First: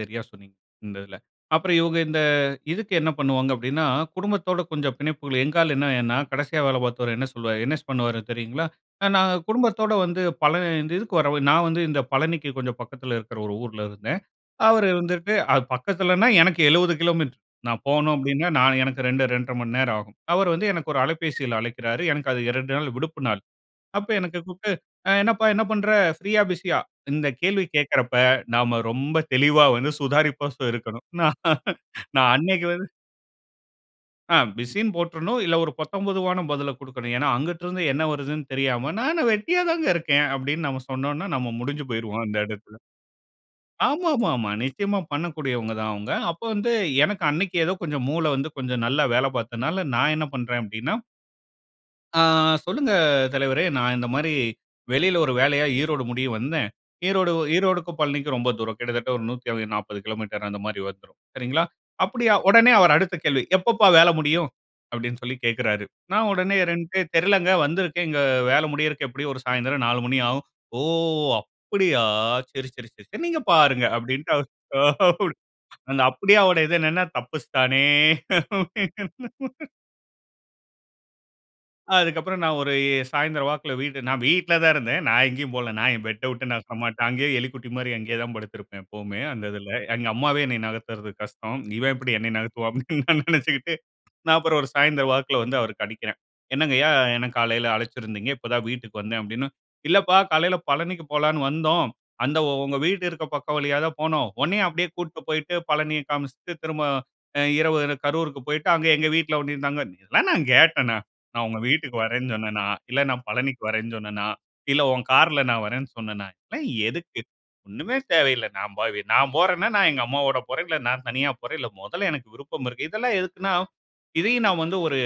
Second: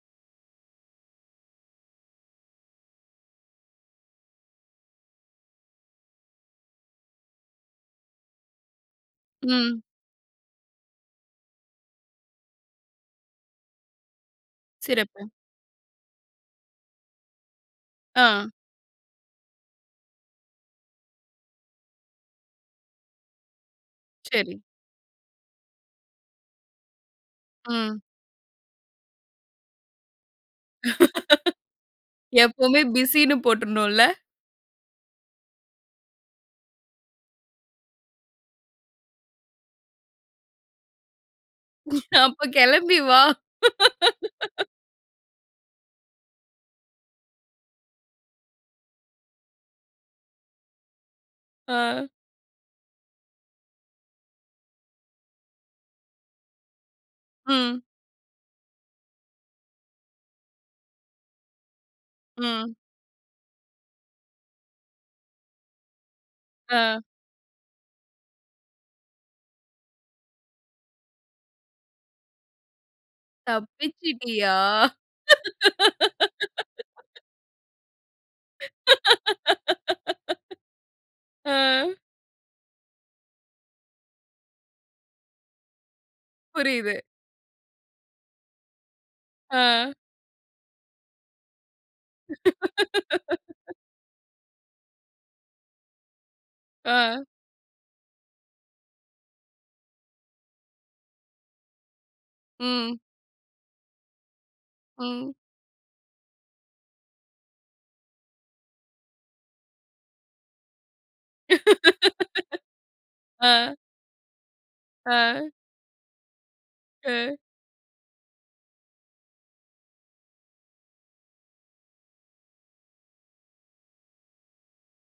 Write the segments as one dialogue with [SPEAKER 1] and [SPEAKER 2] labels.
[SPEAKER 1] சரியா சொன்னீங்க, இந்த இதில. அப்புறம் இவுங்க இந்த இதுக்கு என்னா பண்ணுவாங்க, அப்டின்னா, குடும்பத்தோட கொஞ்சம் பிணைப்புகள் எங்க ஆளு என்னா என்னா, கடைசியா வேல பாத்தவரு, என்ன சொல்வார், என்ன பண்ணுவாரு தெரியுங்களா? அ நாங்க
[SPEAKER 2] ம்.
[SPEAKER 1] குடும்பத்தோட வந்து பழ இந்த இதுக்கு வரவே நான் வந்து இந்த பழனிக்கு கொஞ்சம் பக்கத்துல இருக்கு ஒரு ஊர்ல இருந்தேன். அவரு
[SPEAKER 2] சிறப்பு.
[SPEAKER 1] வந்துட்டு, அது பக்கத்திலன்னா, எனக்கு 70 கிலோமீட்டரு. நான் போணும்! அப்டின்னா,
[SPEAKER 2] ஆ.
[SPEAKER 1] நானு எனக்கு 2, 2 1/2 மணி நேரம் ஆகும். அவர் வந்து எனக்கு ஒரு அலைபேசியில அழைக்கிறாரு. எனக்கு அது 2 நாள் விடுப்பு நாள். அப்ப எனக்கு
[SPEAKER 2] சரி.
[SPEAKER 1] கூப்புட்டு, "அ என்னப்பா என்ன பண்ணுற? ப்ரீயா, பிசியா?" இந்த கேள்வி
[SPEAKER 2] ம்.
[SPEAKER 1] கேக்கறப்ப, நாம ரொம்ப தெளிவா வந்து சுதாரிப்பா இருக்கணும். நான் அன்னைக்கு
[SPEAKER 2] எப்பவுமே
[SPEAKER 1] வந்து
[SPEAKER 2] பிசின்னு போட்றணும்ல!
[SPEAKER 1] அ பிசின்னு போட்டுறணும், இல்ல ஒரு பொத்தம்பொதுவான பதில குடுக்கணும். ஏன்னா, அங்குட்ருந்து என்ன வருதுன்னு தெரியாம "நான் என்ன வெட்டியாதாங்க இருக்கேன்." அப்டின்னு நம்ம சொன்னோன்னா, நம்ம முடிஞ்சு போய்ருவோம் அந்த
[SPEAKER 2] அப்ப
[SPEAKER 1] இடத்தில.
[SPEAKER 2] கெளம்பி வா
[SPEAKER 1] ஆமா, ஆமா, ஆமா. நிச்சியமா பண்ணக்கூடியவங்க தான் அவுங்க. அப்ப வந்து, எனக்கு அன்னைக்கு ஏதோ கொஞ்சம் மூளை வந்து கொஞ்சம் நல்லா வேல பாத்ததனால, நான் என்ன பண்றேன் அப்டின்னா,
[SPEAKER 2] ஆ,
[SPEAKER 1] "ஆ சொல்லுங்க! தலைவரே நான் இந்த மாரி வெளில ஒரு வேலையா ஈரோடு முடிய வந்தேன்" ஈரோடு, வ
[SPEAKER 2] ம்.
[SPEAKER 1] ஈரோடுக்கும் பழனிக்கும் ரொம்ப தூரம். கிட்டத்தட்ட ஒரு 140 கிலோமீட்டர் அந்த மாரி வந்துரும். சரிங்களா? அப்டியா, உடனே
[SPEAKER 2] ம்.
[SPEAKER 1] அவர் அடுத்த கேள்வி "எப்பப்பா வேல முடியும்?" அப்டின்னு சொல்லி கேக்குறாரு. நான் உடனே ரென்டு
[SPEAKER 2] ஆ,
[SPEAKER 1] எ "தெரிலங்க, வந்திருக்கேன். இங்க வேல முடியறக்கு எப்டியும் ஒரு சாயந்திரம் 4 மணி ஆகும்." "ஓ! அப்டியா! சரி, சரி, சரி நீங்க பாருங்க" அப்டிண்ட்டு
[SPEAKER 2] "தப்பிச்சிட்டியா?"
[SPEAKER 1] அந்த அப்டியாவோட இது என்னான்னா, தப்பிச்சுட்டானே!
[SPEAKER 2] அ.
[SPEAKER 1] அதுக்கப்புறம் நான் ஒரு எ சாயந்திரம் வாக்குல வீடு நான் வீட்ல தான் இருந்தேன். நான் எங்கேயும் போல. நான் என் பெட்ட உட்டு நான் [unintelligible]
[SPEAKER 2] புரியுது.
[SPEAKER 1] மாட்டேன். அங்கேயே, எலிக்குட்டி மாரி அங்கேயே தான் படுத்திருப்பேன். எப்பவுமே அந்த இதில.
[SPEAKER 2] ஆ,
[SPEAKER 1] "எங்க அம்மாவே என்னைய நகத்துறது கஷ்டம். இவன் எப்டி என்னைய நகத்துவான்?" அப்டின்னு நெனச்சுக்கிட்டு, நான் அப்புறம் ஒரு சாயந்திரம் வாக்குல வந்து அவருக்கு அடிக்கிறேன். "என்னங்கய்யா,
[SPEAKER 2] ஆ.
[SPEAKER 1] என்ன காலையில அழைச்சிருந்தீங்க, இப்ப தான் வீட்டுக்கு வந்தேன்" அப்டின்னு. "இல்லப்பா காலையில பழனிக்கு போலான்னு வந்தோம். அந்த ஒங்க
[SPEAKER 2] ம்.
[SPEAKER 1] வீடு இருக்க பக்கம் வழியா தான் போனோம். ஒன்னய அப்டியே கூட்டு
[SPEAKER 2] ம்.
[SPEAKER 1] போய்ட்டு, பழனியை காமிச்சுட்டு, திரும்ப அ இரவு கரூருக்கு போய்ட்டு, அங்க எங்க வீட்ல ஒன்னய தங்க" இதெல்லாம் நான் கேட்டனா? நான் உங்க வீட்டுக்கு வரேன்னு சொன்னேனா? இல்ல நான் பழனிக்கு
[SPEAKER 2] ஆ,
[SPEAKER 1] வரறேன்னு சொன்னேனா? இல்ல உன் கார்ல
[SPEAKER 2] ஆ,
[SPEAKER 1] நான் வரறேன்னு சொன்னேனா? எல்லாம் எதுக்கு?
[SPEAKER 2] அ,
[SPEAKER 1] ஒண்ணுமே தேவையில்ல. நான் பாவி நான் போறேன்னா, நான் எங்க அம்மாவோட போறேன். இல்ல நான் தனியா போறேன். இல்ல மொதல்ல எனக்கு விருப்பம் இருக்கு. இதெல்லாம் எதுக்குன்னா, இதையும் நான் வந்து ஒரு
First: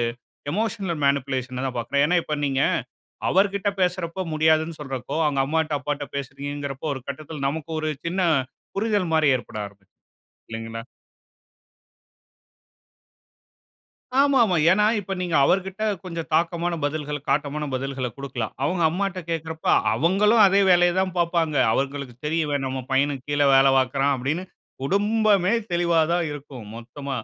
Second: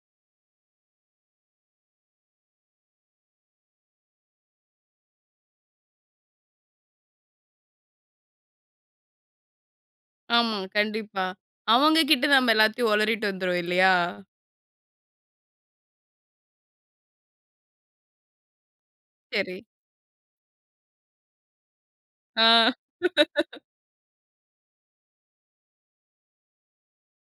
[SPEAKER 1] எமோஷனல் மேனிப்புலேஷனா தான் பாக்குறேன். ஏன்னா இப்ப நீங்க அவர் கிட்ட பேசுறப்ப முடியாதுன்னு சொல்றப்போ, அவுங்க அம்மாட்ட, அப்பாட்ட பேசுறீங்கங்கறப்போ, ஒரு கட்டத்தில நமக்கு ஒரு சின்ன புரிதல் மாரி ஏற்பட ஆரம்பிச்சு
[SPEAKER 2] ஆமா.
[SPEAKER 1] இல்லைங்களா?
[SPEAKER 2] கண்டிப்பா. அவங்க கிட்ட நம்ப எல்லாத்தையும் உளறிவிட்டு வந்துருவோம் இல்லையா?
[SPEAKER 1] ஆமா, ஆமா. ஏன்னா இப்ப நீங்க அவர் கிட்ட கொஞ்சம் தாக்கமான பதில்கள, காட்டமான பதில்கள, குடுக்கலாம். அவுங்க அம்மாட்ட
[SPEAKER 2] சரி.
[SPEAKER 1] கேக்குறப்ப, அவுங்களும் அதே வேலைய தான் பாப்பாங்க. அவங்களுக்கு தெரியும். "இவன்
[SPEAKER 2] ஆ.
[SPEAKER 1] நம்ம பையனுக்கு கீழ வேல பாக்குறான்" அப்டின்னு குடும்பமே தெளிவா தான் இருக்கும், மொத்தமா.